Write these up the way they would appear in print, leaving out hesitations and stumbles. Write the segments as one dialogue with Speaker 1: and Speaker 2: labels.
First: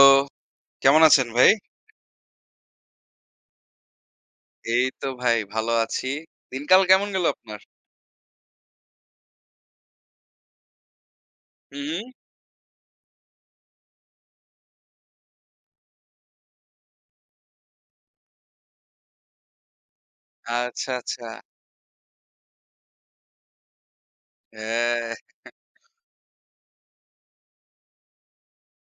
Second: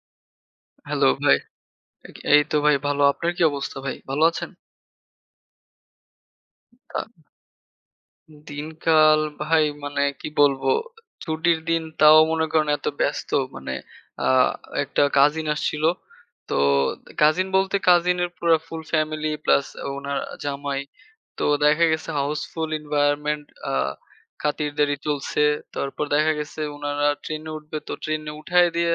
Speaker 1: তো কেমন
Speaker 2: হ্যালো
Speaker 1: আছেন
Speaker 2: ভাই।
Speaker 1: ভাই?
Speaker 2: এ এই তো ভাই ভালো। আপনার কি অবস্থা ভাই? ভালো আছেন?
Speaker 1: এই তো ভাই ভালো আছি। দিনকাল
Speaker 2: আ
Speaker 1: কেমন গেল আপনার?
Speaker 2: দিনকাল ভাই মানে কি বলবো? ছুটির
Speaker 1: হু,
Speaker 2: দিন তাও
Speaker 1: হু।
Speaker 2: মনে করেন এত ব্যস্ত মানে আ একটা কাজিন আসছিল। তো কাজিন বলতে কাজিনের পুরা ফুল ফ্যামিলি প্লাস উনার জামাই।
Speaker 1: আচ্ছা, আচ্ছা।
Speaker 2: তো দেখা গেছে হাউসফুল এনভায়রনমেন্ট আ খাতিরদারি
Speaker 1: হ্যাঁ,
Speaker 2: চলছে। তারপর দেখা গেছে উনারা ট্রেনে উঠবে তো ট্রেনে উঠায় দিয়ে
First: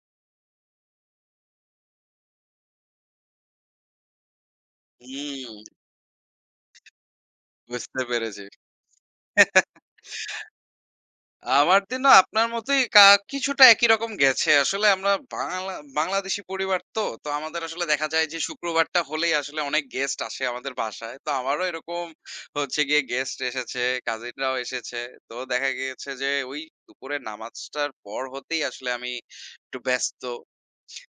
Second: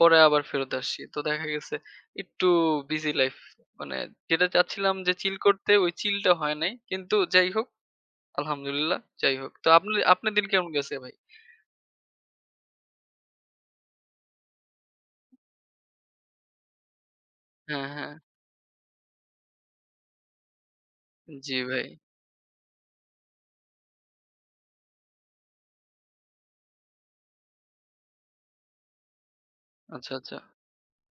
Speaker 2: পরে আবার ফেরত আসছি। তো দেখা গেছে একটু বিজি লাইফ। মানে যেটা চাচ্ছিলাম যে চিল
Speaker 1: হুম,
Speaker 2: করতে ওই চিলটা হয় নাই। কিন্তু যাই হোক
Speaker 1: বুঝতে পেরেছি।
Speaker 2: আলহামদুলিল্লাহ যাই হোক। তো আপনি আপনার দিন কেমন গেছে ভাই?
Speaker 1: আমার দিনও আপনার মতোই কিছুটা একই রকম গেছে। আসলে আমরা বাংলাদেশী পরিবার তো। তো আমাদের আসলে
Speaker 2: হ্যাঁ,
Speaker 1: দেখা
Speaker 2: হ্যাঁ।
Speaker 1: যায় যে শুক্রবারটা হলেই আসলে অনেক গেস্ট আসে আমাদের বাসায়। তো
Speaker 2: জি
Speaker 1: আমারও
Speaker 2: ভাই।
Speaker 1: এরকম হচ্ছে গিয়ে গেস্ট এসেছে, কাজিনরাও এসেছে। তো দেখা গিয়েছে যে ওই দুপুরের নামাজটার পর হতেই আসলে আমি একটু
Speaker 2: আচ্ছা,
Speaker 1: ব্যস্ত।
Speaker 2: আচ্ছা।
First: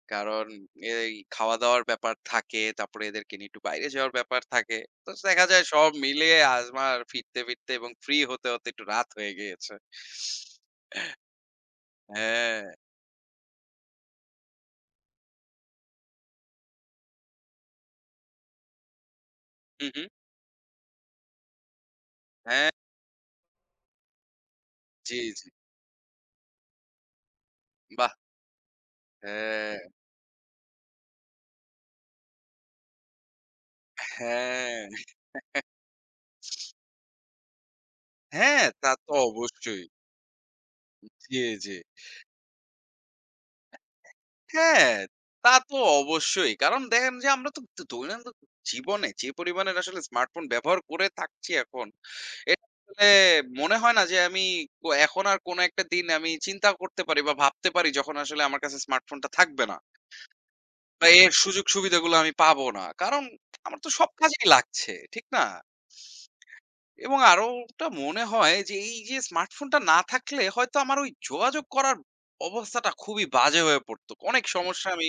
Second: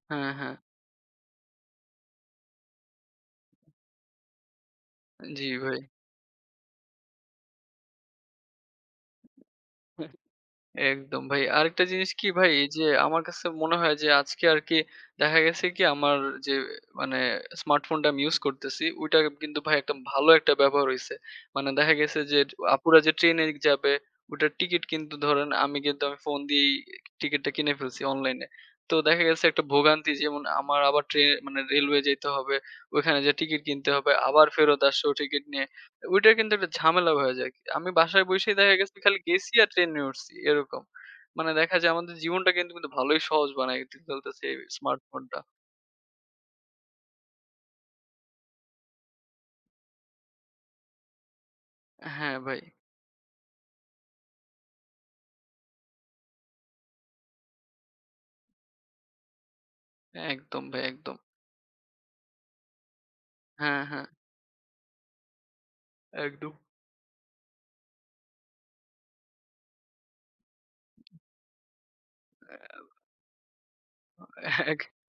Speaker 2: হ্যাঁ,
Speaker 1: কারণ
Speaker 2: হ্যাঁ।
Speaker 1: এই খাওয়া-দাওয়ার ব্যাপার থাকে, তারপরে এদেরকে নিয়ে একটু বাইরে যাওয়ার ব্যাপার থাকে। তো দেখা
Speaker 2: জি
Speaker 1: যায়
Speaker 2: ভাই।
Speaker 1: সব মিলিয়ে আমার ফিরতে, ফিরতে এবং ফ্রি হতে, হতে একটু রাত হয়ে গিয়েছে।
Speaker 2: একদম ভাই। আরেকটা জিনিস কি ভাই,
Speaker 1: হ্যাঁ।
Speaker 2: এই যে আমার কাছে মনে হয় যে আজকে আরকি দেখা গেছে কি আমার যে মানে স্মার্টফোনটা আমি ইউজ করতেছি ওইটা কিন্তু ভাই
Speaker 1: হু,
Speaker 2: একটা
Speaker 1: হু।
Speaker 2: ভালো একটা ব্যবহার হইছে। মানে দেখা গেছে যে
Speaker 1: হ্যাঁ,
Speaker 2: আপুরা যে ট্রেনে যাবে ওটার টিকিট কিন্তু
Speaker 1: জি, জি।
Speaker 2: ধরেন আমি ফোন দিয়েই টিকিটটা কিনে ফেলছি
Speaker 1: বাহ!
Speaker 2: অনলাইনে। তো দেখা গেছে একটা
Speaker 1: হ্যাঁ,
Speaker 2: ভোগান্তি যেমন আমার আবার ট্রেন মানে রেলওয়ে যাইতে হবে, ওইখানে যেয়ে টিকিট কিনতে হবে, আবার ফেরত
Speaker 1: হ্যাঁ,
Speaker 2: আসছে ও টিকিট নিয়ে। ওইটা কিন্তু একটা ঝামেলা হয়ে যায়। আমি বাসায় বইসেই
Speaker 1: হ্যাঁ,
Speaker 2: দেখা
Speaker 1: তা
Speaker 2: গেছে
Speaker 1: তো
Speaker 2: খালি গেছি আর
Speaker 1: অবশ্যই।
Speaker 2: ট্রেনে উঠছি এরকম।
Speaker 1: জি,
Speaker 2: মানে
Speaker 1: জি।
Speaker 2: দেখা যায় আমাদের জীবনটা কিন্তু কিন্তু ভালোই সহজ বানায় ফেলতেছে এই
Speaker 1: হ্যাঁ,
Speaker 2: স্মার্টফোনটা।
Speaker 1: তা তো অবশ্যই। কারণ দেখেন যে আমরা তো দৈনন্দিন জীবনে যে পরিমাণের আসলে স্মার্টফোন ব্যবহার করে থাকছি এখন,
Speaker 2: হ্যাঁ ভাই,
Speaker 1: এটা আসলে মনে হয় না যে আমি এখন আর কোনো একটা দিন আমি চিন্তা করতে পারি বা ভাবতে পারি যখন আসলে আমার কাছে স্মার্টফোনটা থাকবে না।
Speaker 2: একদম ভাই
Speaker 1: বা
Speaker 2: একদম।
Speaker 1: এর সুযোগ সুবিধাগুলো আমি পাবো না। কারণ আমার
Speaker 2: হ্যাঁ,
Speaker 1: তো
Speaker 2: হ্যাঁ।
Speaker 1: সব কাজেই লাগছে, ঠিক না?
Speaker 2: একদম।
Speaker 1: এবং আরো ওটা মনে হয় যে এই যে স্মার্টফোনটা না থাকলে হয়তো আমার ওই যোগাযোগ করার অবস্থাটা খুবই বাজে হয়ে পড়তো। অনেক
Speaker 2: এক-
Speaker 1: সমস্যা আমি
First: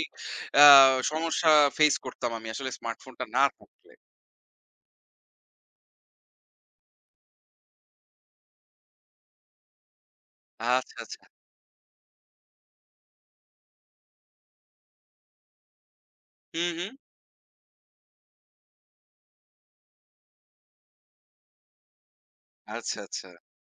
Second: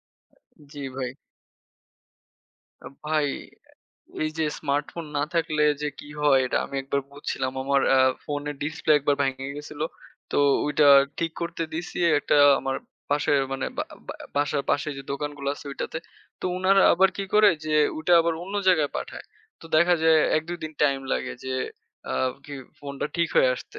Speaker 2: জি ভাই।
Speaker 1: সমস্যা ফেস করতাম আমি আসলে
Speaker 2: ভাই
Speaker 1: স্মার্টফোনটা না থাকলে।
Speaker 2: এই যে স্মার্টফোন না থাকলে যে কি হয় এটা আমি একবার বুঝছিলাম। আমার ফোনের ডিসপ্লে একবার ভেঙে গেছিল। তো ওইটা
Speaker 1: আচ্ছা, আচ্ছা।
Speaker 2: ঠিক করতে দিছি একটা আমার পাশের মানে বা বা বাসার পাশে যে দোকানগুলো আছে ওইটাতে। তো
Speaker 1: হুম,
Speaker 2: উনারা
Speaker 1: হুম।
Speaker 2: আবার কি করে যে ওইটা আবার অন্য জায়গায় পাঠায়। তো দেখা যায় ১-২ দিন টাইম লাগে যে আ কি
Speaker 1: আচ্ছা,
Speaker 2: ফোনটা ঠিক
Speaker 1: আচ্ছা।
Speaker 2: হয়ে আসতে।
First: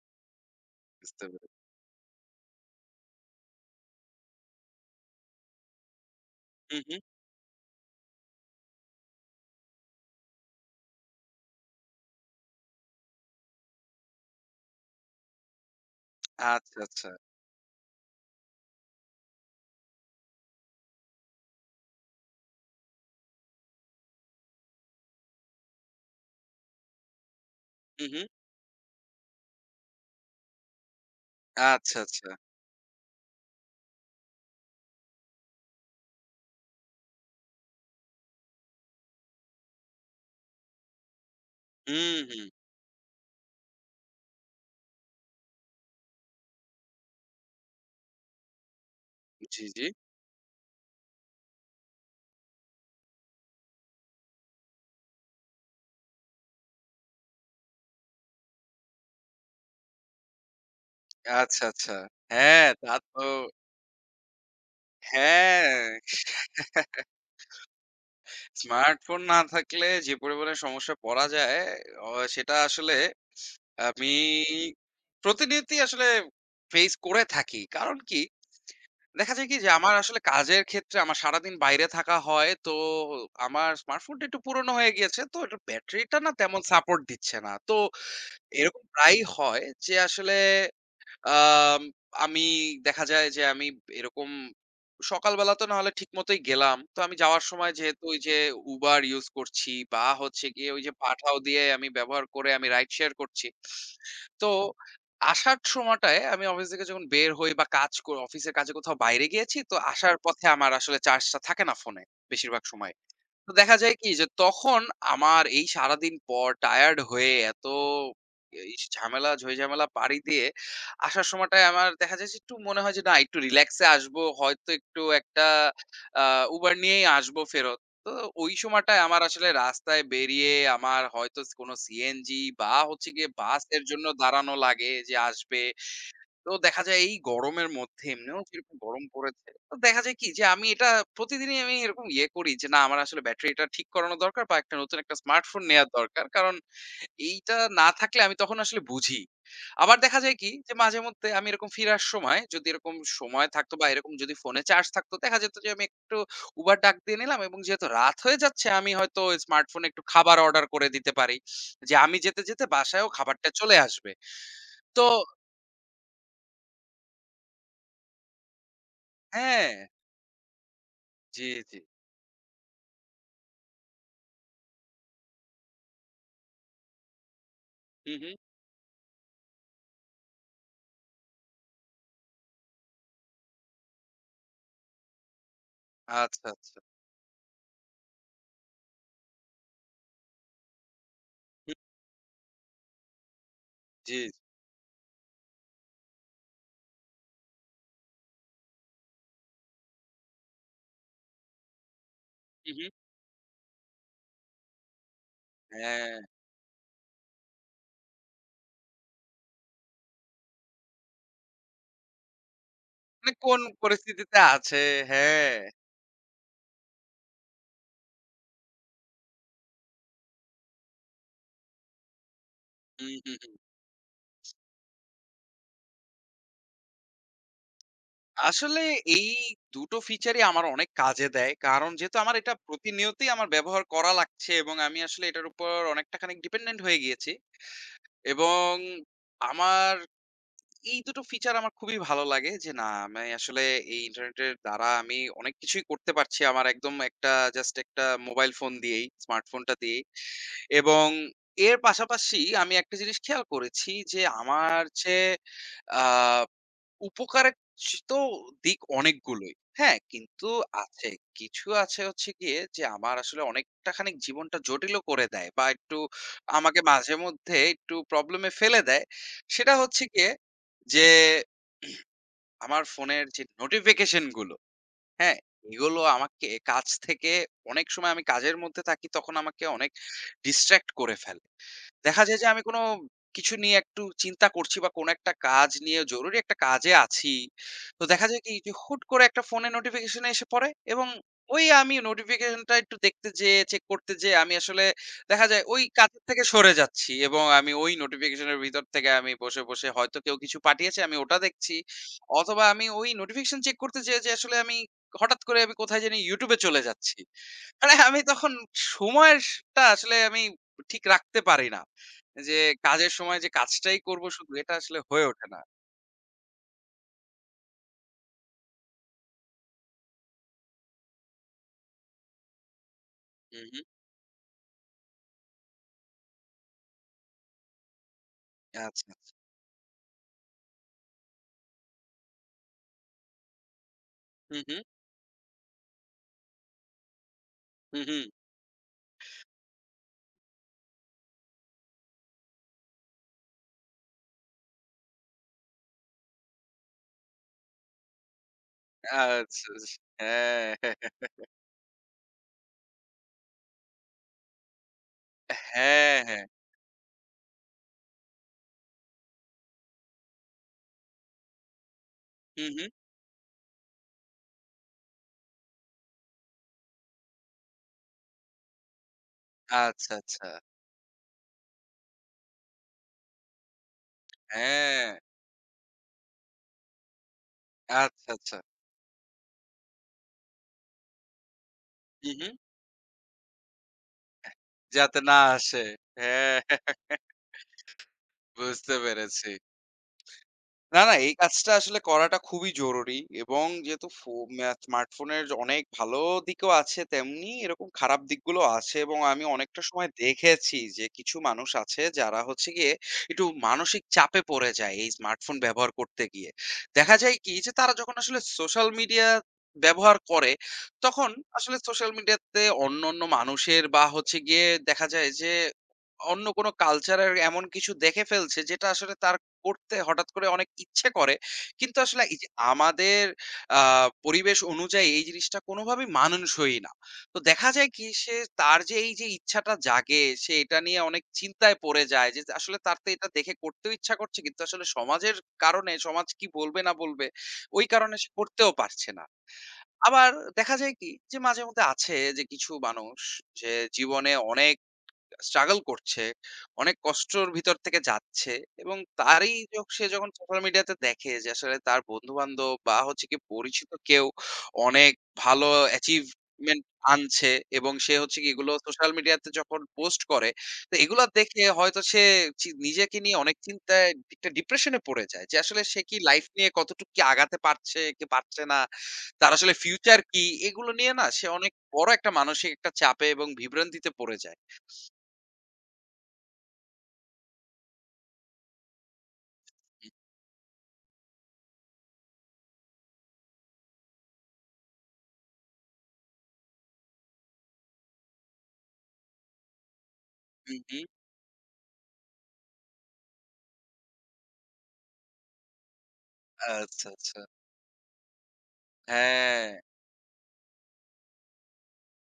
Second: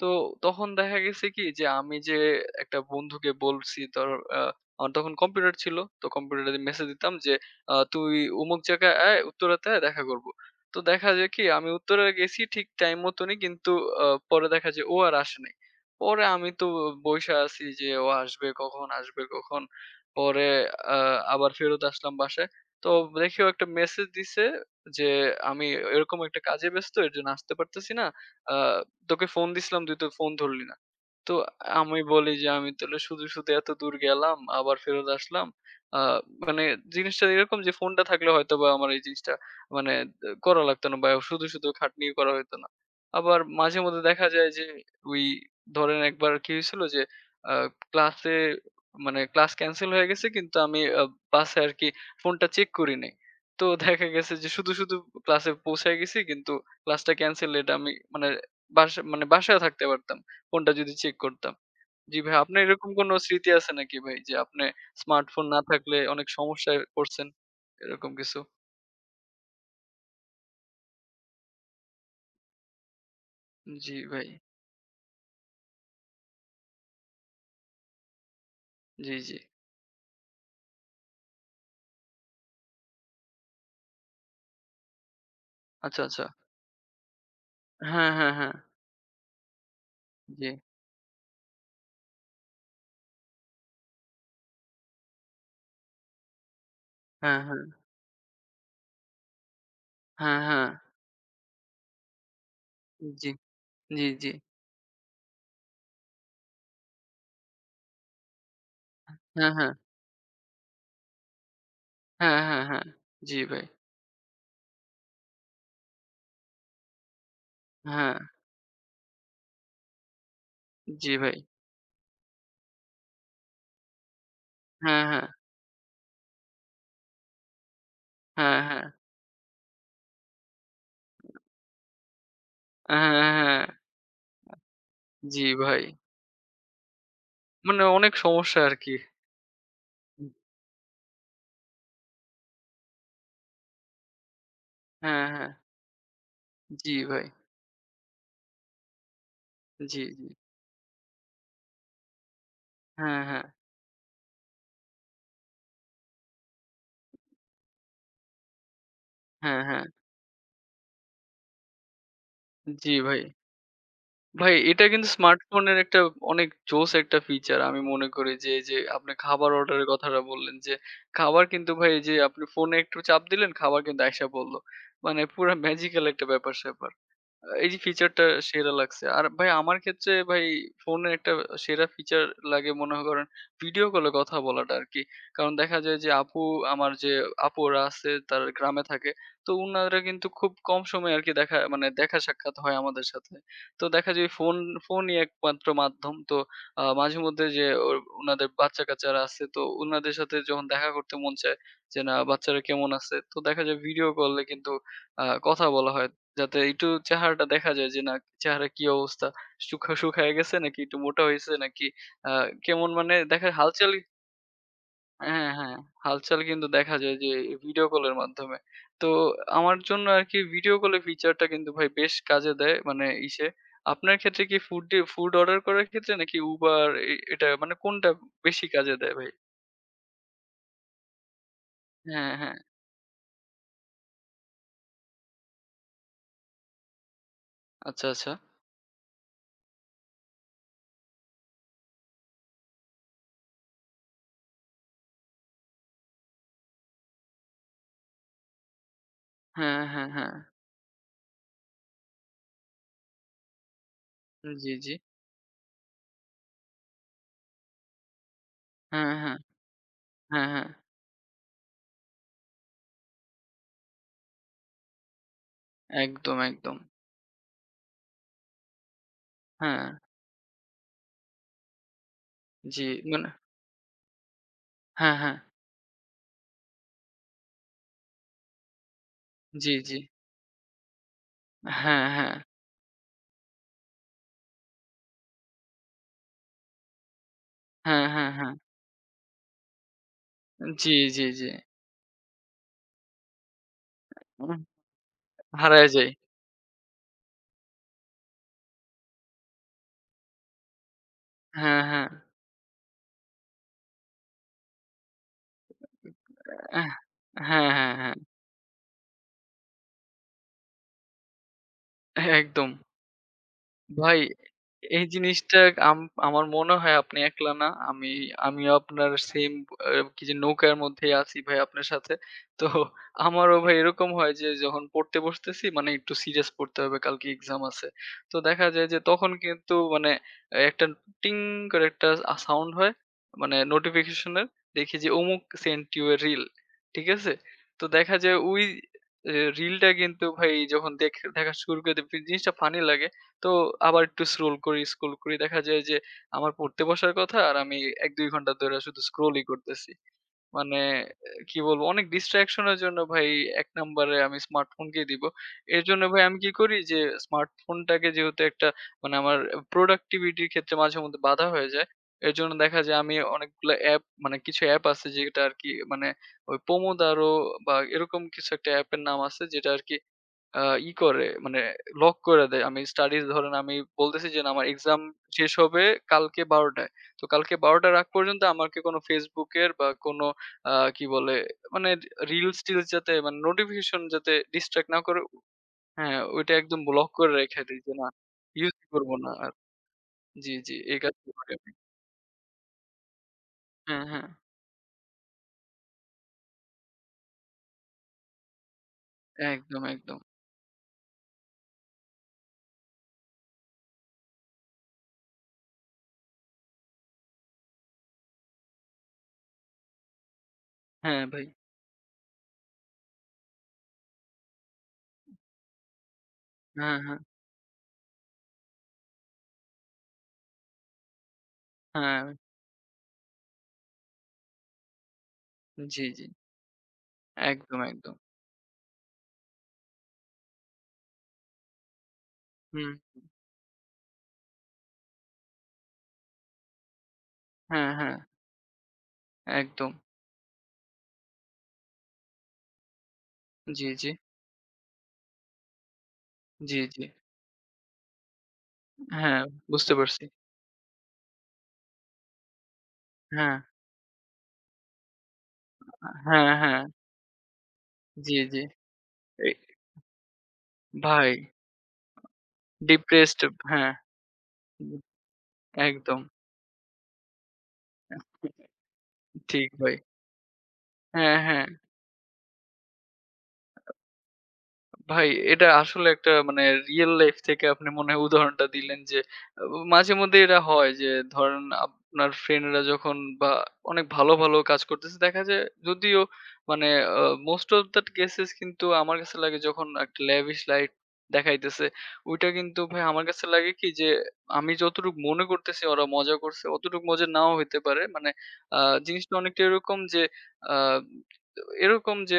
Speaker 2: তো তখন দেখা
Speaker 1: বুঝতে
Speaker 2: গেছে কি
Speaker 1: পেরেছি।
Speaker 2: যে আমি যে একটা বন্ধুকে বলছি ধরো আমার তখন কম্পিউটার ছিল। তো কম্পিউটারে
Speaker 1: হুম,
Speaker 2: মেসেজ
Speaker 1: হুম।
Speaker 2: দিতাম যে তুই অমুক জায়গায় আয় উত্তরাতে আয় দেখা করব। তো দেখা যায় কি আমি উত্তরা গেছি ঠিক টাইম মতনই কিন্তু আ পরে দেখা যায় ও আর আসে নাই। পরে আমি তো
Speaker 1: আচ্ছা, আচ্ছা।
Speaker 2: বইসা আছি যে ও আসবে কখন, আসবে কখন? পরে আ আবার ফেরত আসলাম বাসায়। তো দেখি ও একটা মেসেজ দিছে যে, "আমি এরকম একটা কাজে ব্যস্ত এর জন্য আসতে পারতেছি
Speaker 1: হুম,
Speaker 2: না।
Speaker 1: হুম।
Speaker 2: আ তোকে ফোন দিছিলাম তুই তো ফোন ধরলি না।" তো
Speaker 1: আচ্ছা,
Speaker 2: আমি
Speaker 1: আচ্ছা।
Speaker 2: বলি যে, "আমি তাহলে শুধু, শুধু এত দূর গেলাম আবার ফেরত আসলাম।" আ মানে জিনিসটা এরকম যে ফোনটা থাকলে হয়তোবা আমার এই জিনিসটা মানে করা লাগতো না বা শুধু, শুধু খাটনি
Speaker 1: হুম,
Speaker 2: করা
Speaker 1: হুম।
Speaker 2: হইতো না। আবার মাঝে মধ্যে দেখা যায় যে ওই ধরেন একবার কি হয়েছিল যে আ ক্লাসে মানে ক্লাস
Speaker 1: জি, জি।
Speaker 2: ক্যানসেল হয়ে গেছে কিন্তু আমি বাসে আরকি ফোনটা চেক করি নাই। তো দেখা গেছে যে শুধু, শুধু ক্লাসে পৌঁছায় গেছি কিন্তু ক্লাসটা ক্যানসেল এটা আমি মানে বাসা মানে বাসায় থাকতে পারতাম। ফোনটা যদি চেক করতাম।
Speaker 1: আচ্ছা, আচ্ছা।
Speaker 2: জি ভাই, আপনার
Speaker 1: হ্যাঁ,
Speaker 2: এরকম
Speaker 1: তা
Speaker 2: কোনো
Speaker 1: তো,
Speaker 2: স্মৃতি আছে নাকি ভাই? যে আপনি স্মার্টফোন না
Speaker 1: হ্যাঁ।
Speaker 2: থাকলে অনেক সমস্যায় পড়ছেন, এরকম কিছু?
Speaker 1: স্মার্টফোন না থাকলে যে পরিমাণে সমস্যায় পড়া যায়, অ সেটা আসলে
Speaker 2: জি
Speaker 1: আমি
Speaker 2: ভাই।
Speaker 1: প্রতিনিয়তই আসলে ফেস করে থাকি। কারণ কি?
Speaker 2: জি, জি।
Speaker 1: দেখা যায় কি? যে আমার আসলে কাজের ক্ষেত্রে আমার সারাদিন বাইরে থাকা হয়। তো আমার স্মার্টফোনটা একটু পুরনো হয়ে গিয়েছে। তো এটার
Speaker 2: আচ্ছা,
Speaker 1: ব্যাটারিটা
Speaker 2: আচ্ছা।
Speaker 1: না তেমন সাপোর্ট দিচ্ছে না। তো
Speaker 2: হ্যাঁ, হ্যাঁ, হ্যাঁ।
Speaker 1: এরকম প্রায়ই হয় যে আসলে
Speaker 2: জি।
Speaker 1: আম আমি দেখা যায় যে আমি এরকম সকালবেলা তো না হলে ঠিকমতোই গেলাম। তো আমি
Speaker 2: হ্যাঁ,
Speaker 1: যাওয়ার
Speaker 2: হ্যাঁ।
Speaker 1: সময় যেহেতু ওই যে Uber ইউস করছি বা
Speaker 2: হ্যাঁ,
Speaker 1: হচ্ছে
Speaker 2: হ্যাঁ।
Speaker 1: গিয়ে ওই যে পাঠাও দিয়ে আমি ব্যবহার করে আমি রাইড শেয়ার
Speaker 2: জি,
Speaker 1: করছি।
Speaker 2: জি, জি।
Speaker 1: তো আসার সময়টায় আমি অফিস থেকে যখন বের হই বা কাজ ক অফিসের কাজে কোথাও বাইরে
Speaker 2: হ্যাঁ,
Speaker 1: গিয়েছি,
Speaker 2: হ্যাঁ।
Speaker 1: তো আসার পথে আমার আসলে চার্জটা থাকে না ফোনে
Speaker 2: হ্যাঁ,
Speaker 1: বেশিরভাগ
Speaker 2: হ্যাঁ, হ্যাঁ।
Speaker 1: সময়।
Speaker 2: জি
Speaker 1: তো
Speaker 2: ভাই।
Speaker 1: দেখা যায় কি যে তখন আমার এই সারাদিন পর টায়ার্ড হয়ে এত
Speaker 2: হ্যাঁ।
Speaker 1: এই ঝামেলা ঝই-ঝামেলা পাড়ি দিয়ে
Speaker 2: জি
Speaker 1: আসার
Speaker 2: ভাই।
Speaker 1: সময়টায় আমার দেখা যায় যে একটু মনে হয় যে না একটু রিল্যাক্স এ আসবো। হয়তো
Speaker 2: হ্যাঁ,
Speaker 1: একটু
Speaker 2: হ্যাঁ।
Speaker 1: একটা আ Uber নিয়েই আসবো ফেরত। তো ওই
Speaker 2: হ্যাঁ, হ্যাঁ।
Speaker 1: সময়টায় আমার আসলে রাস্তায় বেরিয়ে আমার হয়তো কোনো সিএনজি বা
Speaker 2: হ্যাঁ,
Speaker 1: হচ্ছে গিয়ে
Speaker 2: হ্যাঁ। হ্যাঁ।
Speaker 1: বাসের জন্য দাঁড়ানো লাগে যে
Speaker 2: জি
Speaker 1: আসবে।
Speaker 2: ভাই।
Speaker 1: তো দেখা যায় এই গরমের
Speaker 2: মানে
Speaker 1: মধ্যে
Speaker 2: অনেক
Speaker 1: এমনিও
Speaker 2: সমস্যা
Speaker 1: যেরকম
Speaker 2: আরকি।
Speaker 1: গরম পড়েছে। তো দেখা যায় কি যে আমি এটা প্রতিদিনই আমি এরকম ইয়ে করি যে না আমার আসলে ব্যাটারিটা ঠিক করানো দরকার বা একটা নতুন একটা
Speaker 2: হ্যাঁ, হ্যাঁ।
Speaker 1: স্মার্টফোন নেয়া দরকার। কারণ
Speaker 2: জি ভাই।
Speaker 1: এইটা না থাকলে আমি তখন আসলে বুঝি। আবার
Speaker 2: জি,
Speaker 1: দেখা
Speaker 2: জি।
Speaker 1: যায় কি যে মাঝেমধ্যে আমি এরকম ফিরার সময় যদি এরকম
Speaker 2: হ্যাঁ, হ্যাঁ।
Speaker 1: সময় থাকতো বা এরকম যদি ফোনে চার্জ থাকতো দেখা যেত যে আমি একটু Uber ডাক দিয়ে নিলাম এবং যেহেতু রাত হয়ে যাচ্ছে আমি হয়তো
Speaker 2: হ্যাঁ, হ্যাঁ।
Speaker 1: স্মার্টফোনে একটু খাবার অর্ডার করে দিতে পারি। যে আমি যেতে, যেতে
Speaker 2: জি
Speaker 1: বাসায়ও
Speaker 2: ভাই।
Speaker 1: খাবারটা চলে আসবে।
Speaker 2: ভাই এটা
Speaker 1: তো
Speaker 2: কিন্তু স্মার্টফোনের একটা অনেক জোস একটা ফিচার। আমি মনে করি যে, এই যে আপনি খাবার
Speaker 1: হ্যাঁ,
Speaker 2: অর্ডারের কথাটা বললেন যে, খাবার
Speaker 1: জি,
Speaker 2: কিন্তু
Speaker 1: জি।
Speaker 2: ভাই এই যে আপনি ফোনে একটু চাপ দিলেন, খাবার কিন্তু আইসা পড়ল। মানে পুরা ম্যাজিক্যাল একটা ব্যাপার-স্যাপার। এই যে
Speaker 1: হুম,
Speaker 2: ফিচারটা
Speaker 1: হুম।
Speaker 2: সেরা লাগছে। আর ভাই আমার ক্ষেত্রে ভাই ফোনের একটা সেরা ফিচার লাগে মনে করেন ভিডিও কলে কথা বলাটা আরকি। কারণ দেখা যায় যে আপু
Speaker 1: আচ্ছা, আচ্ছা।
Speaker 2: আমার যে আপুরা আছে তারা গ্রামে থাকে। তো উনারা কিন্তু খুব কম সময়ে আরকি দেখা
Speaker 1: হুম।
Speaker 2: মানে দেখা সাক্ষাৎ হয় আমাদের সাথে। তো দেখা
Speaker 1: জি,
Speaker 2: যায়
Speaker 1: জি।
Speaker 2: ফোনই একমাত্র মাধ্যম। তো মাঝেমধ্যে যে ও উনাদের বাচ্চা-কাচ্চারা আছে তো উনাদের সাথে যখন দেখা করতে মন চায় যে না বাচ্চারা
Speaker 1: হু,
Speaker 2: কেমন
Speaker 1: হুম।
Speaker 2: আছে? তো দেখা যায় ভিডিও কলে কিন্তু কথা বলা হয়।
Speaker 1: হ্যাঁ,
Speaker 2: যাতে একটু চেহারাটা দেখা যায় যে না চেহারা কি অবস্থা শুখা শুকায় গেছে নাকি একটু মোটা হয়েছে নাকি আহ, কেমন মানে
Speaker 1: মানে
Speaker 2: দেখা
Speaker 1: কোন
Speaker 2: হালচাল
Speaker 1: পরিস্থিতিতে আছে,
Speaker 2: হ্যাঁ
Speaker 1: হ্যাঁ।
Speaker 2: হ্যাঁ হালচাল কিন্তু দেখা যায় যে ভিডিও কলের মাধ্যমে তো আমার জন্য আর কি ভিডিও কলের ফিচারটা কিন্তু ভাই বেশ কাজে দেয় মানে
Speaker 1: হুম, হুম,
Speaker 2: ইসে
Speaker 1: হুম।
Speaker 2: আপনার ক্ষেত্রে কি ফুড ফুড অর্ডার করার ক্ষেত্রে নাকি উবার এটা মানে কোনটা বেশি
Speaker 1: আসলে
Speaker 2: কাজে দেয়
Speaker 1: এই
Speaker 2: ভাই
Speaker 1: দুটো ফিচারই আমার অনেক কাজে দেয়। কারণ যেহেতু
Speaker 2: হ্যাঁ
Speaker 1: আমার এটা
Speaker 2: হ্যাঁ
Speaker 1: প্রতিনিয়তই আমার ব্যবহার করা লাগছে এবং আমি আসলে এটার উপর অনেকটা খানিক ডিপেন্ডেন্ট হয়ে গিয়েছি।
Speaker 2: আচ্ছা আচ্ছা
Speaker 1: এবং আমার এই দুটো ফিচার আমার খুবই ভালো লাগে যে না আমি আসলে এই ইন্টারনেটের দ্বারা আমি অনেক কিছুই করতে পারছি আমার একদম একটা জাস্ট একটা মোবাইল ফোন দিয়েই স্মার্টফোনটা
Speaker 2: হ্যাঁ
Speaker 1: দিয়েই।
Speaker 2: হ্যাঁ হ্যাঁ
Speaker 1: এবং এর পাশাপাশি আমি একটা জিনিস খেয়াল করেছি যে
Speaker 2: জি
Speaker 1: আমার
Speaker 2: জি
Speaker 1: যে উপকারের তো দিক
Speaker 2: হ্যাঁ হ্যাঁ
Speaker 1: অনেকগুলোই। হ্যাঁ,
Speaker 2: হ্যাঁ
Speaker 1: কিন্তু
Speaker 2: হ্যাঁ
Speaker 1: আছে। কিছু আছে হচ্ছে গিয়ে যে আমার আসলে অনেকটা খানিক জীবনটা জটিলও করে দেয় বা একটু
Speaker 2: একদম একদম
Speaker 1: আমাকে মাঝেমধ্যে একটু প্রবলেম এ ফেলে দেয়। সেটা
Speaker 2: হ্যাঁ
Speaker 1: হচ্ছে গিয়ে যে আমার
Speaker 2: জি
Speaker 1: ফোনের
Speaker 2: মানে
Speaker 1: যে নোটিফিকেশন গুলো,
Speaker 2: হ্যাঁ, হ্যাঁ।
Speaker 1: হ্যাঁ? এগুলো আমাকে কাজ থেকে অনেক সময় আমি কাজের মধ্যে থাকি তখন আমাকে
Speaker 2: জি,
Speaker 1: অনেক
Speaker 2: জি।
Speaker 1: ডিস্ট্রাক্ট করে ফেলে।
Speaker 2: হ্যাঁ,
Speaker 1: দেখা
Speaker 2: হ্যাঁ।
Speaker 1: যায় যে আমি কোনো কিছু নিয়ে একটু চিন্তা করছি বা কোনো একটা কাজ নিয়ে জরুরি একটা কাজে আছি। তো
Speaker 2: হ্যাঁ,
Speaker 1: দেখা
Speaker 2: হ্যাঁ,
Speaker 1: যায়
Speaker 2: হ্যাঁ।
Speaker 1: কি যে হুট করে একটা ফোনে নোটিফিকেশন এসে পড়ে
Speaker 2: জি,
Speaker 1: এবং
Speaker 2: জি, জি।
Speaker 1: ওই আমি নোটিফিকেশনটা একটু দেখতে যেয়ে চেক করতে যেয়ে আমি
Speaker 2: উম
Speaker 1: আসলে দেখা যায় ওই
Speaker 2: হারায় যাই।
Speaker 1: কাজের থেকে সরে যাচ্ছি এবং আমি ওই নোটিফিকেশনের ভিতর থেকে আমি বসে, বসে হয়তো কেউ কিছু পাঠিয়েছে আমি ওটা দেখছি।
Speaker 2: হ্যাঁ, হ্যাঁ।
Speaker 1: অথবা আমি ওই নোটিফিকেশন চেক করতে যেয়ে যে আসলে আমি হঠাৎ করে আমি কোথায় জানি YouTube এ চলে
Speaker 2: আহ
Speaker 1: যাচ্ছি।
Speaker 2: হ্যাঁ, হ্যাঁ,
Speaker 1: মানে
Speaker 2: হ্যাঁ।
Speaker 1: আমি তখন সময়েরটা আসলে আমি ঠিক রাখতে পারি না। যে
Speaker 2: একদম।
Speaker 1: কাজের সময় যে কাজটাই
Speaker 2: ভাই,
Speaker 1: করব শুধু এটা আসলে
Speaker 2: এই
Speaker 1: হয়ে ওঠে
Speaker 2: জিনিসটা
Speaker 1: না।
Speaker 2: আম আমার মনে হয় আপনি একলা না। আমিও আপনার সেম কি যে নৌকার মধ্যেই আছি ভাই আপনার সাথে। তো আমারও
Speaker 1: হুম,
Speaker 2: ভাই
Speaker 1: হুম।
Speaker 2: এরকম হয় যে যখন পড়তে বসতেছি মানে একটু সিরিয়াস পড়তে হবে কালকে এক্সাম আছে। তো দেখা যায় যে
Speaker 1: আচ্ছা,
Speaker 2: তখন
Speaker 1: আচ্ছা।
Speaker 2: কিন্তু মানে একটা টিং করে একটা সাউন্ড হয়। মানে নোটিফিকেশন এর।
Speaker 1: হুম, হুম।
Speaker 2: দেখি যে অমুক সেন্ট ইউ a রিল। ঠিক আছে? তো
Speaker 1: হুম,
Speaker 2: দেখা
Speaker 1: হুম।
Speaker 2: যায় ওই রিলটা কিন্তু ভাই যখন দেখা শুরু করে দেই জিনিসটা ফানি লাগে। তো আবার একটু স্ক্রোল করি, স্ক্রোল করি। দেখা যায় যে আমার পড়তে বসার কথা আর আমি ১-২ ঘন্টা ধরে শুধু স্ক্রোলই
Speaker 1: আচ্ছা,
Speaker 2: করতেছি।
Speaker 1: আচ্ছা। হ্যাঁ।
Speaker 2: মানে এ কি বলবো অনেক distraction এর জন্য ভাই ১ নম্বরে আমি স্মার্টফোনকেই দিব। এর জন্য
Speaker 1: হ্যাঁ,
Speaker 2: ভাই আমি
Speaker 1: হ্যাঁ।
Speaker 2: কি করি যে স্মার্টফোনটাকে যেহেতু একটা মানে আমার productivity র ক্ষেত্রে মাঝেমধ্যে বাধা হয়ে যায়। এর জন্য
Speaker 1: হুম,
Speaker 2: দেখা
Speaker 1: হুম।
Speaker 2: যায় আমি অনেকগুলা অ্যাপ মানে কিছু অ্যাপ আছে যেটা আরকি মানে ওই Pomodoro বা এরকম কিছু একটা অ্যাপের নাম আছে যেটা আরকি
Speaker 1: আচ্ছা, আচ্ছা।
Speaker 2: আ ই করে মানে লক করে দেয়। আমি স্টাডিজ ধরেন আমি বলতেছি যে না আমার এক্সাম
Speaker 1: হ্যাঁ।
Speaker 2: শেষ হবে কালকে ১২ঃ০০ টায়। তো কালকে ১২ঃ০০ টার আগ
Speaker 1: আচ্ছা,
Speaker 2: পর্যন্ত
Speaker 1: আচ্ছা।
Speaker 2: আমাকে কোনো Facebook এর বা কোনো আ কি বলে মানে
Speaker 1: হুম, হুম।
Speaker 2: রিলস টিলস যাতে মানে নোটিফিকেশন যাতে ডিস্ট্রাক্ট না
Speaker 1: যাতে
Speaker 2: করে
Speaker 1: না আসে।
Speaker 2: হ্যাঁ, ওইটা
Speaker 1: হ্যাঁ,
Speaker 2: একদম ব্লক করে রেখে দেই যে না ইউজ
Speaker 1: বুঝতে
Speaker 2: করব না
Speaker 1: পেরেছি।
Speaker 2: আর। জি, জি এই
Speaker 1: না, না,
Speaker 2: কাজটা
Speaker 1: এই
Speaker 2: করি
Speaker 1: কাজটা
Speaker 2: আমি।
Speaker 1: আসলে করাটা খুবই জরুরি এবং
Speaker 2: হ্যাঁ,
Speaker 1: যেহেতু
Speaker 2: হ্যাঁ।
Speaker 1: ফো ম্যা স্মার্টফোনের অনেক ভালো দিকও আছে, তেমনি এরকম খারাপ দিকগুলো আছে এবং আমি
Speaker 2: একদম,
Speaker 1: অনেকটা সময়
Speaker 2: একদম।
Speaker 1: দেখেছি যে কিছু মানুষ আছে যারা হচ্ছে গিয়ে একটু মানসিক চাপে পড়ে যায় এই স্মার্টফোন ব্যবহার করতে গিয়ে। দেখা যায় কি যে তারা যখন আসলে সোশ্যাল মিডিয়া ব্যবহার করে,
Speaker 2: হ্যাঁ
Speaker 1: তখন
Speaker 2: ভাই।
Speaker 1: আসলে সোশ্যাল মিডিয়াতে অন্যান্য মানুষের বা হচ্ছে গিয়ে দেখা যায় যে অন্য কোনো
Speaker 2: হ্যাঁ, হ্যাঁ,
Speaker 1: কালচারের এমন কিছু দেখে ফেলছে যেটা আসলে তার করতে হঠাৎ করে অনেক ইচ্ছে করে। কিন্তু আসলে
Speaker 2: হ্যাঁ।
Speaker 1: এই যে আমাদের আ পরিবেশ অনুযায়ী এই জিনিসটা
Speaker 2: জি,
Speaker 1: কোনোভাবেই
Speaker 2: জি।
Speaker 1: মানানসই না। তো দেখা
Speaker 2: একদম,
Speaker 1: যায় কি
Speaker 2: একদম।
Speaker 1: সে তার যে এই যে ইচ্ছাটা জাগে সে এটা নিয়ে অনেক চিন্তায় পড়ে যায় যে আসলে
Speaker 2: হুম।
Speaker 1: তার তো এটা দেখে করতেও ইচ্ছা করছে কিন্তু আসলে সমাজের কারণে সমাজ কি বলবে না বলবে ওই
Speaker 2: হ্যাঁ, হ্যাঁ।
Speaker 1: কারণে সে করতেও পারছে না।
Speaker 2: একদম।
Speaker 1: আবার দেখা যায় কি যে মাঝে মধ্যে আছে যে কিছু মানুষ যে
Speaker 2: জি, জি।
Speaker 1: জীবনে অনেক স্ট্রাগল করছে,
Speaker 2: জি,
Speaker 1: অনেক
Speaker 2: জি।
Speaker 1: কষ্টর ভিতর থেকে যাচ্ছে এবং
Speaker 2: হ্যাঁ,
Speaker 1: তারই য
Speaker 2: বুঝতে
Speaker 1: সে
Speaker 2: পারছি।
Speaker 1: যখন সোশ্যাল মিডিয়াতে দেখে যে আসলে তার বন্ধু-বান্ধব বা হচ্ছে গিয়ে
Speaker 2: হ্যাঁ,
Speaker 1: পরিচিত কেউ অনেক ভালো
Speaker 2: হ্যাঁ, হ্যাঁ।
Speaker 1: অ্যাচিভমেন্ট আনছে এবং সে
Speaker 2: জি,
Speaker 1: হচ্ছে গিয়ে
Speaker 2: জি।
Speaker 1: এগুলো সোশ্যাল
Speaker 2: এ
Speaker 1: মিডিয়াতে যখন পোস্ট করে, তো এগুলা
Speaker 2: ভাই
Speaker 1: দেখে হয়তো সে নিজেকে নিয়ে
Speaker 2: ডিপ্রেসড
Speaker 1: অনেক
Speaker 2: হ্যাঁ,
Speaker 1: চিন্তায় একটা ডিপ্রেশনে পড়ে যায় যে আসলে সে কি
Speaker 2: একদম।
Speaker 1: লাইফ নিয়ে কতটুকু কি আগাতে পারছে কি পারছে না, তার
Speaker 2: ঠিক
Speaker 1: আসলে
Speaker 2: ভাই।
Speaker 1: ফিউচার কি? এগুলো নিয়ে না
Speaker 2: হ্যাঁ,
Speaker 1: সে
Speaker 2: হ্যাঁ।
Speaker 1: অনেক বড় একটা মানসিক একটা চাপে এবং বিভ্রান্তিতে পড়ে যায়।
Speaker 2: ভাই এটা আসলে একটা মানে রিয়েল লাইফ থেকে আপনি মনে হয় উদাহরণটা দিলেন যে আহ, মাঝে মধ্যে এটা হয় যে ধরেন আপনার ফ্রেন্ডরা যখন বা অনেক ভালো ভালো কাজ করতেছে দেখা যায় যদিও মানে মোস্ট অফ দ্যাট কেসেস কিন্তু আমার কাছে লাগে যখন একটা ল্যাভিশ
Speaker 1: হুম,
Speaker 2: লাইট
Speaker 1: হুম।
Speaker 2: দেখাইতেছে ওইটা কিন্তু ভাই আমার কাছে লাগে কি যে আমি যতটুকু মনে করতেছি ওরা মজা করছে অতটুকু
Speaker 1: আচ্ছা,
Speaker 2: মজা
Speaker 1: আচ্ছা।
Speaker 2: নাও হইতে পারে মানে আহ, জিনিসটা অনেকটা
Speaker 1: হ্যাঁ।
Speaker 2: এরকম যে আহ, এরকম যে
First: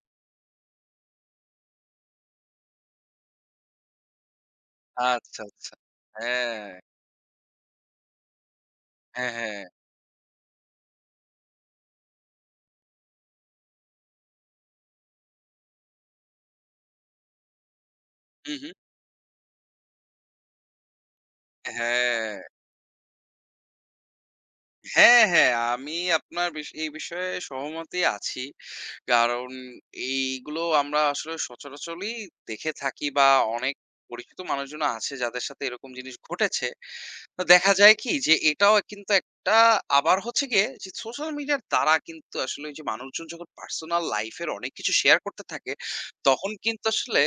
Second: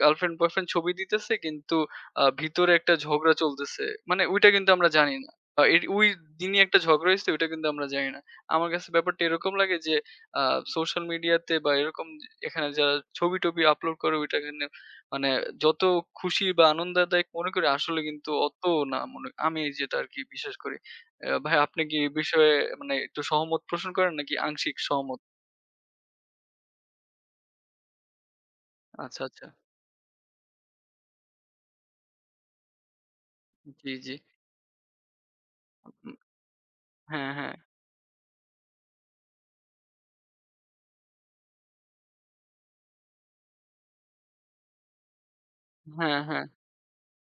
Speaker 2: গার্লফ্রেন্ড বয়ফ্রেন্ড ছবি দিতেছে কিন্তু ভিতরে একটা ঝগড়া চলতেছে। মানে ওইটা কিন্তু আমরা জানি না।
Speaker 1: আচ্ছা, আচ্ছা।
Speaker 2: এর ওই দিনই
Speaker 1: হ্যাঁ।
Speaker 2: একটা ঝগড়া হইছে ওইটা কিন্তু আমরা জানি না। আমার কাছে ব্যাপারটা
Speaker 1: হ্যাঁ,
Speaker 2: এরকম
Speaker 1: হ্যাঁ।
Speaker 2: লাগে যে আ সোশ্যাল মিডিয়াতে বা এরকম এখানে যারা ছবি-টবি আপলোড করে ওইটা কিন্তু মানে যত খুশি বা আনন্দদায়ক মনে করি আসলে কিন্তু
Speaker 1: হুম,
Speaker 2: অত
Speaker 1: হুম।
Speaker 2: না মনে আমি যেটা আরকি বিশ্বাস করি। ভাই আপনি কি এই
Speaker 1: হ্যাঁ।
Speaker 2: বিষয়ে মানে একটু সহমত পোষণ করেন নাকি আংশিক সহমত?
Speaker 1: হ্যাঁ, হ্যাঁ। আমি আপনার এই বিষয়ে সহমতই আছি।
Speaker 2: আচ্ছা, আচ্ছা।
Speaker 1: কারণ এইগুলো আমরা আসলে সচরাচরই দেখে থাকি বা অনেক
Speaker 2: জি, জি।
Speaker 1: পরিচিত মানুষজন আছে যাদের সাথে এরকম জিনিস
Speaker 2: উম
Speaker 1: ঘটেছে।
Speaker 2: হ্যাঁ,
Speaker 1: তো
Speaker 2: হ্যাঁ।
Speaker 1: দেখা যায় কি যে এটাও কিন্তু একটা আবার হচ্ছে গিয়ে যে সোশ্যাল মিডিয়ার দ্বারা কিন্তু আসলে ওই যে মানুষজন যখন পার্সোনাল লাইফের অনেক কিছু শেয়ার করতে থাকে
Speaker 2: হ্যাঁ, হ্যাঁ।
Speaker 1: তখন কিন্তু আসলে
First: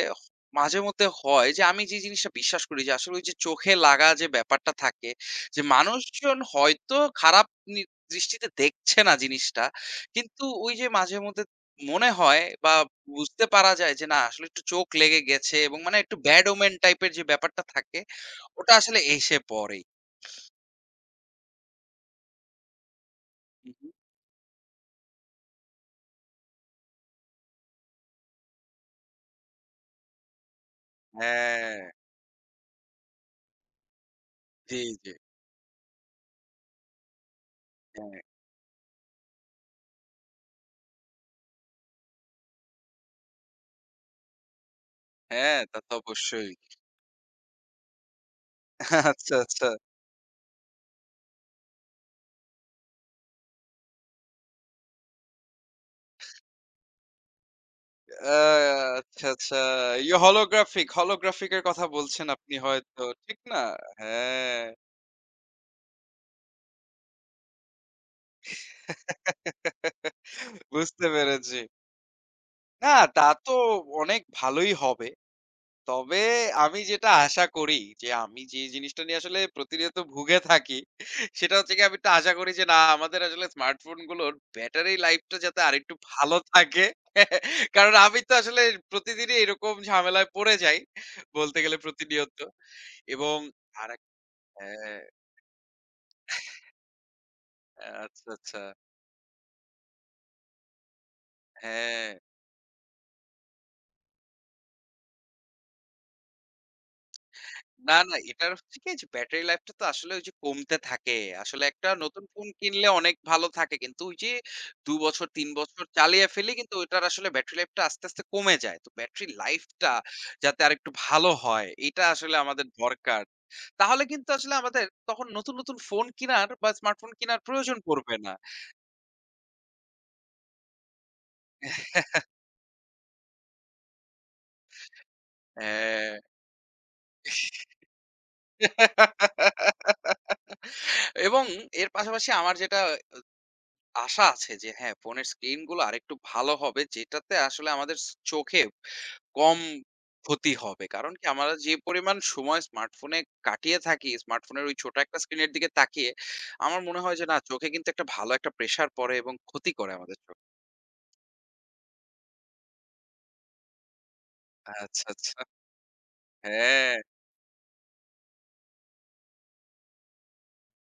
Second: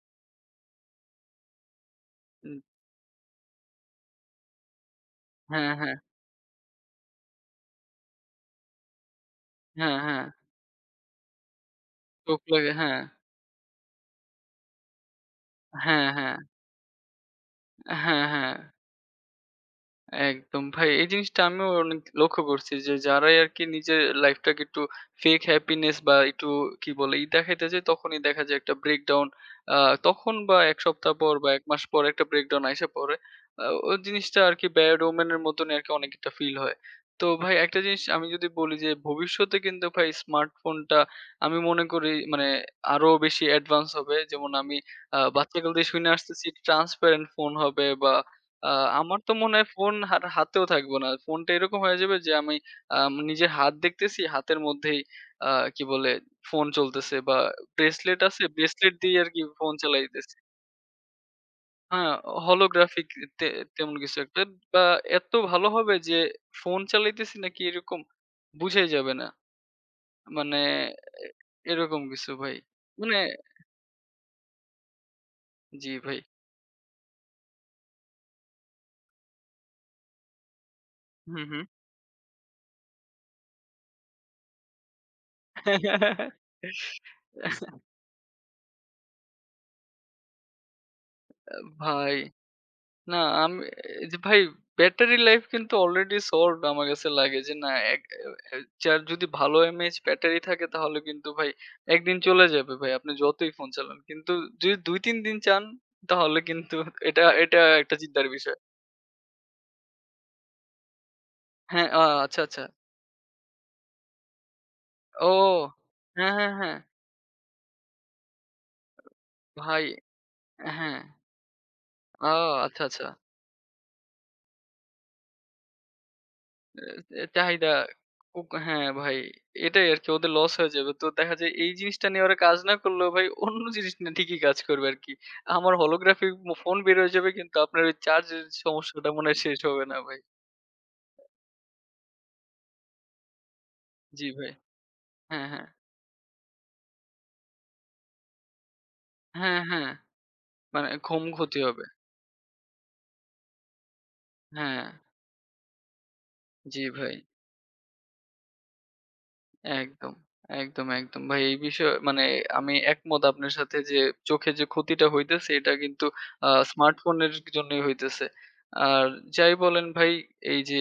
Speaker 1: মাঝে মধ্যে হয় যে আমি যে জিনিসটা
Speaker 2: উম
Speaker 1: বিশ্বাস করি যে আসলে ওই যে চোখে লাগা যে ব্যাপারটা থাকে যে
Speaker 2: হ্যাঁ, হ্যাঁ।
Speaker 1: মানুষজন হয়তো খারাপ দৃষ্টিতে দেখছে না জিনিসটা
Speaker 2: হ্যাঁ, হ্যাঁ।
Speaker 1: কিন্তু ওই যে মাঝে মধ্যে মনে
Speaker 2: চোখ
Speaker 1: হয়
Speaker 2: লাগে
Speaker 1: বা
Speaker 2: হ্যাঁ।
Speaker 1: বুঝতে পারা যায় যে না আসলে একটু চোখ লেগে গেছে এবং মানে
Speaker 2: হ্যাঁ,
Speaker 1: একটু
Speaker 2: হ্যাঁ।
Speaker 1: ব্যাড ওমেন টাইপের যে ব্যাপারটা থাকে
Speaker 2: হ্যাঁ, হ্যাঁ।
Speaker 1: ওটা আসলে এসে পড়ে।
Speaker 2: একদম ভাই। এই জিনিসটা আমিও অনেক লক্ষ্য করছি যে যারাই আরকি
Speaker 1: হু, হু।
Speaker 2: নিজের লাইফটাকে একটু fake happiness বা একটু কি বলে ই দেখাইতে যায় তখনই দেখা যায় একটা breakdown আ তখন বা ১ সপ্তাহ পর বা ১
Speaker 1: হ্যাঁ,
Speaker 2: মাস পর একটা breakdown আইসা পড়ে। ওই জিনিসটা আরকি
Speaker 1: জি,
Speaker 2: bad
Speaker 1: জি।
Speaker 2: omen এর মতনই আরকি অনেকটা ফিল হয়। তো ভাই একটা জিনিস
Speaker 1: হ্যাঁ,
Speaker 2: আমি যদি বলি যে ভবিষ্যতে কিন্তু ভাই স্মার্টফোনটা আমি মনে করি মানে আরো বেশি অ্যাডভান্স হবে। যেমন আমি
Speaker 1: হ্যাঁ,
Speaker 2: বাচ্চাকাল
Speaker 1: তা
Speaker 2: থেকে
Speaker 1: তো
Speaker 2: শুইনা আসতেছি
Speaker 1: অবশ্যই।
Speaker 2: transparent ফোন হবে বা আ আমার তো
Speaker 1: আচ্ছা,
Speaker 2: মনে হয়
Speaker 1: আচ্ছা।
Speaker 2: ফোন আর হাতেও থাকবে না। ফোনটা এরকম হয়ে যাবে যে আমি নিজের হাত দেখতেছি, হাতের মধ্যেই আ কি বলে ফোন চলতেছে বা ব্রেসলেট
Speaker 1: আ
Speaker 2: আছে, ব্রেসলেট দিয়ে
Speaker 1: আচ্ছা,
Speaker 2: আরকি
Speaker 1: আচ্ছা।
Speaker 2: ফোন
Speaker 1: ইয়ে
Speaker 2: চালাইতেছি।
Speaker 1: holographic, holographic এর কথা
Speaker 2: হ্যাঁ,
Speaker 1: বলছেন আপনি হয়তো,
Speaker 2: holographic
Speaker 1: ঠিক
Speaker 2: তে
Speaker 1: না?
Speaker 2: তেমন কিছু একটা
Speaker 1: হ্যাঁ।
Speaker 2: বা এত ভালো হবে যে ফোন চালাইতেছি নাকি এরকম বুঝাই যাবে না। মানে
Speaker 1: বুঝতে পেরেছি।
Speaker 2: এরকম কিছু ভাই।
Speaker 1: না,
Speaker 2: মানে
Speaker 1: তা তো অনেক ভালোই হবে।
Speaker 2: জি
Speaker 1: তবে
Speaker 2: ভাই।
Speaker 1: আমি যেটা আশা করি যে আমি যে জিনিসটা নিয়ে আসলে প্রতিনিয়ত ভুগে থাকি
Speaker 2: হুম,
Speaker 1: সেটা
Speaker 2: হুম।
Speaker 1: হচ্ছে গিয়ে আমি একটু আশা করি যে না আমাদের আসলে স্মার্টফোন গুলোর ব্যাটারি লাইফটা যাতে আরেকটু ভালো থাকে। কারণ আমি তো আসলে প্রতিদিনই এরকম ঝামেলায় পড়ে যাই বলতে গেলে
Speaker 2: ভাই
Speaker 1: প্রতিনিয়ত
Speaker 2: না
Speaker 1: এবং
Speaker 2: আমি
Speaker 1: আরেক
Speaker 2: এই যে ভাই
Speaker 1: হ্যাঁ,
Speaker 2: ব্যাটারি লাইফ কিন্তু অলরেডি সল্ভড আমার কাছে লাগে যে না এক
Speaker 1: আচ্ছা,
Speaker 2: এ
Speaker 1: আচ্ছা,
Speaker 2: যার যদি ভালো এমএএইচ ব্যাটারি থাকে তাহলে কিন্তু ভাই
Speaker 1: হ্যাঁ।
Speaker 2: একদিন চলে যাবে ভাই আপনি যতই ফোন চালান। কিন্তু যদি ২-৩ দিন চান তাহলে কিন্তু এটা এটা একটা
Speaker 1: না, না,
Speaker 2: চিন্তার
Speaker 1: এটার
Speaker 2: বিষয়।
Speaker 1: হচ্ছে কি যে ব্যাটারি লাইফটা তো আসলে ওই যে কমতে থাকে। আসলে
Speaker 2: হ্যাঁ,
Speaker 1: একটা নতুন
Speaker 2: আচ্ছা,
Speaker 1: ফোন
Speaker 2: আচ্ছা।
Speaker 1: কিনলে অনেক ভালো থাকে। কিন্তু ওই যে ২ বছর
Speaker 2: ও!
Speaker 1: ৩ বছর চালিয়ে
Speaker 2: হ্যাঁ,
Speaker 1: ফেলি
Speaker 2: হ্যাঁ,
Speaker 1: কিন্তু
Speaker 2: হ্যাঁ।
Speaker 1: ওটার আসলে ব্যাটারি লাইফটা আস্তে, আস্তে কমে যায়। তো ব্যাটারি
Speaker 2: ভাই
Speaker 1: লাইফটা যাতে আরেকটু
Speaker 2: হ্যাঁ।
Speaker 1: ভালো হয় এটা
Speaker 2: ও
Speaker 1: আসলে আমাদের
Speaker 2: আচ্ছা, আচ্ছা।
Speaker 1: দরকার। তাহলে কিন্তু আসলে আমাদের তখন নতুন, নতুন ফোন কিনার বা স্মার্টফোন
Speaker 2: এ
Speaker 1: কিনার
Speaker 2: চাহিদা
Speaker 1: প্রয়োজন পড়বে না।
Speaker 2: উক হ্যাঁ ভাই, এটাই আরকি ওদের লস হয়ে যাবে। তো দেখা যায় এই জিনিসটা নিয়ে ওরা কাজ না করলেও ভাই অন্য জিনিস নিয়ে ঠিকই কাজ করবে আরকি। আমার
Speaker 1: হ্যাঁ।
Speaker 2: holographic মো ফোন বের হয়ে যাবে কিন্তু আপনার ওই চার্জের সমস্যাটা মনে হয় শেষ হবে না ভাই।
Speaker 1: এবং এর পাশাপাশি আমার যেটা আশা
Speaker 2: জি ভাই।
Speaker 1: আছে যে হ্যাঁ, ফোনের
Speaker 2: হ্যাঁ,
Speaker 1: স্ক্রিন
Speaker 2: হ্যাঁ।
Speaker 1: গুলো আরেকটু ভালো হবে যেটাতে আসলে আমাদের চোখে কম
Speaker 2: হ্যাঁ, হ্যাঁ।
Speaker 1: ক্ষতি হবে।
Speaker 2: মানে
Speaker 1: কারণ
Speaker 2: ঘুম
Speaker 1: কি আমরা
Speaker 2: ক্ষতি
Speaker 1: যে
Speaker 2: হবে।
Speaker 1: পরিমাণ সময় স্মার্টফোনে কাটিয়ে থাকি, স্মার্টফোনের ওই
Speaker 2: হ্যাঁ।
Speaker 1: ছোট একটা স্ক্রিনের দিকে তাকিয়ে আমার
Speaker 2: জি
Speaker 1: মনে
Speaker 2: ভাই।
Speaker 1: হয় যে না চোখে কিন্তু একটা ভালো একটা প্রেশার পড়ে এবং ক্ষতি করে
Speaker 2: একদম,
Speaker 1: আমাদের চোখ।
Speaker 2: একদম, একদম। ভাই এই বিষয়ে মানে আমি একমত আপনার সাথে যে চোখে যে ক্ষতিটা
Speaker 1: আচ্ছা, আচ্ছা।
Speaker 2: হইতেছে এটা কিন্তু
Speaker 1: হ্যাঁ,
Speaker 2: স্মার্টফোনের জন্যই হইতেছে। আর যাই বলেন ভাই এই যে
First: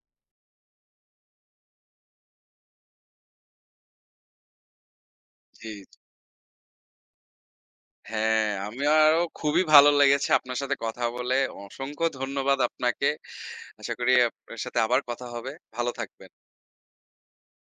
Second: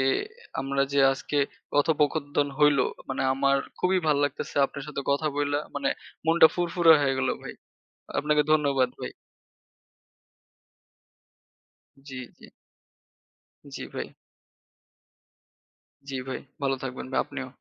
Speaker 2: আমরা যে আজকে কথোপকথন হইলো মানে আমার খুবই ভাল লাগতেছে আপনার সাথে কথা বইলা।
Speaker 1: জি,
Speaker 2: মানে
Speaker 1: জি।
Speaker 2: মনটা ফুরফুরা হয়ে গেল ভাই। আপনাকে
Speaker 1: হ্যাঁ,
Speaker 2: ধন্যবাদ ভাই।
Speaker 1: আমারও খুবই ভালো লেগেছে আপনার সাথে কথা বলে। অসংখ্য
Speaker 2: জি, জি,
Speaker 1: ধন্যবাদ আপনাকে।
Speaker 2: জি
Speaker 1: আশা
Speaker 2: ভাই,
Speaker 1: করি আপনার সাথে আবার কথা হবে। ভালো
Speaker 2: জি
Speaker 1: থাকবেন।
Speaker 2: ভাই। ভালো থাকবেন ভাই আপনিও।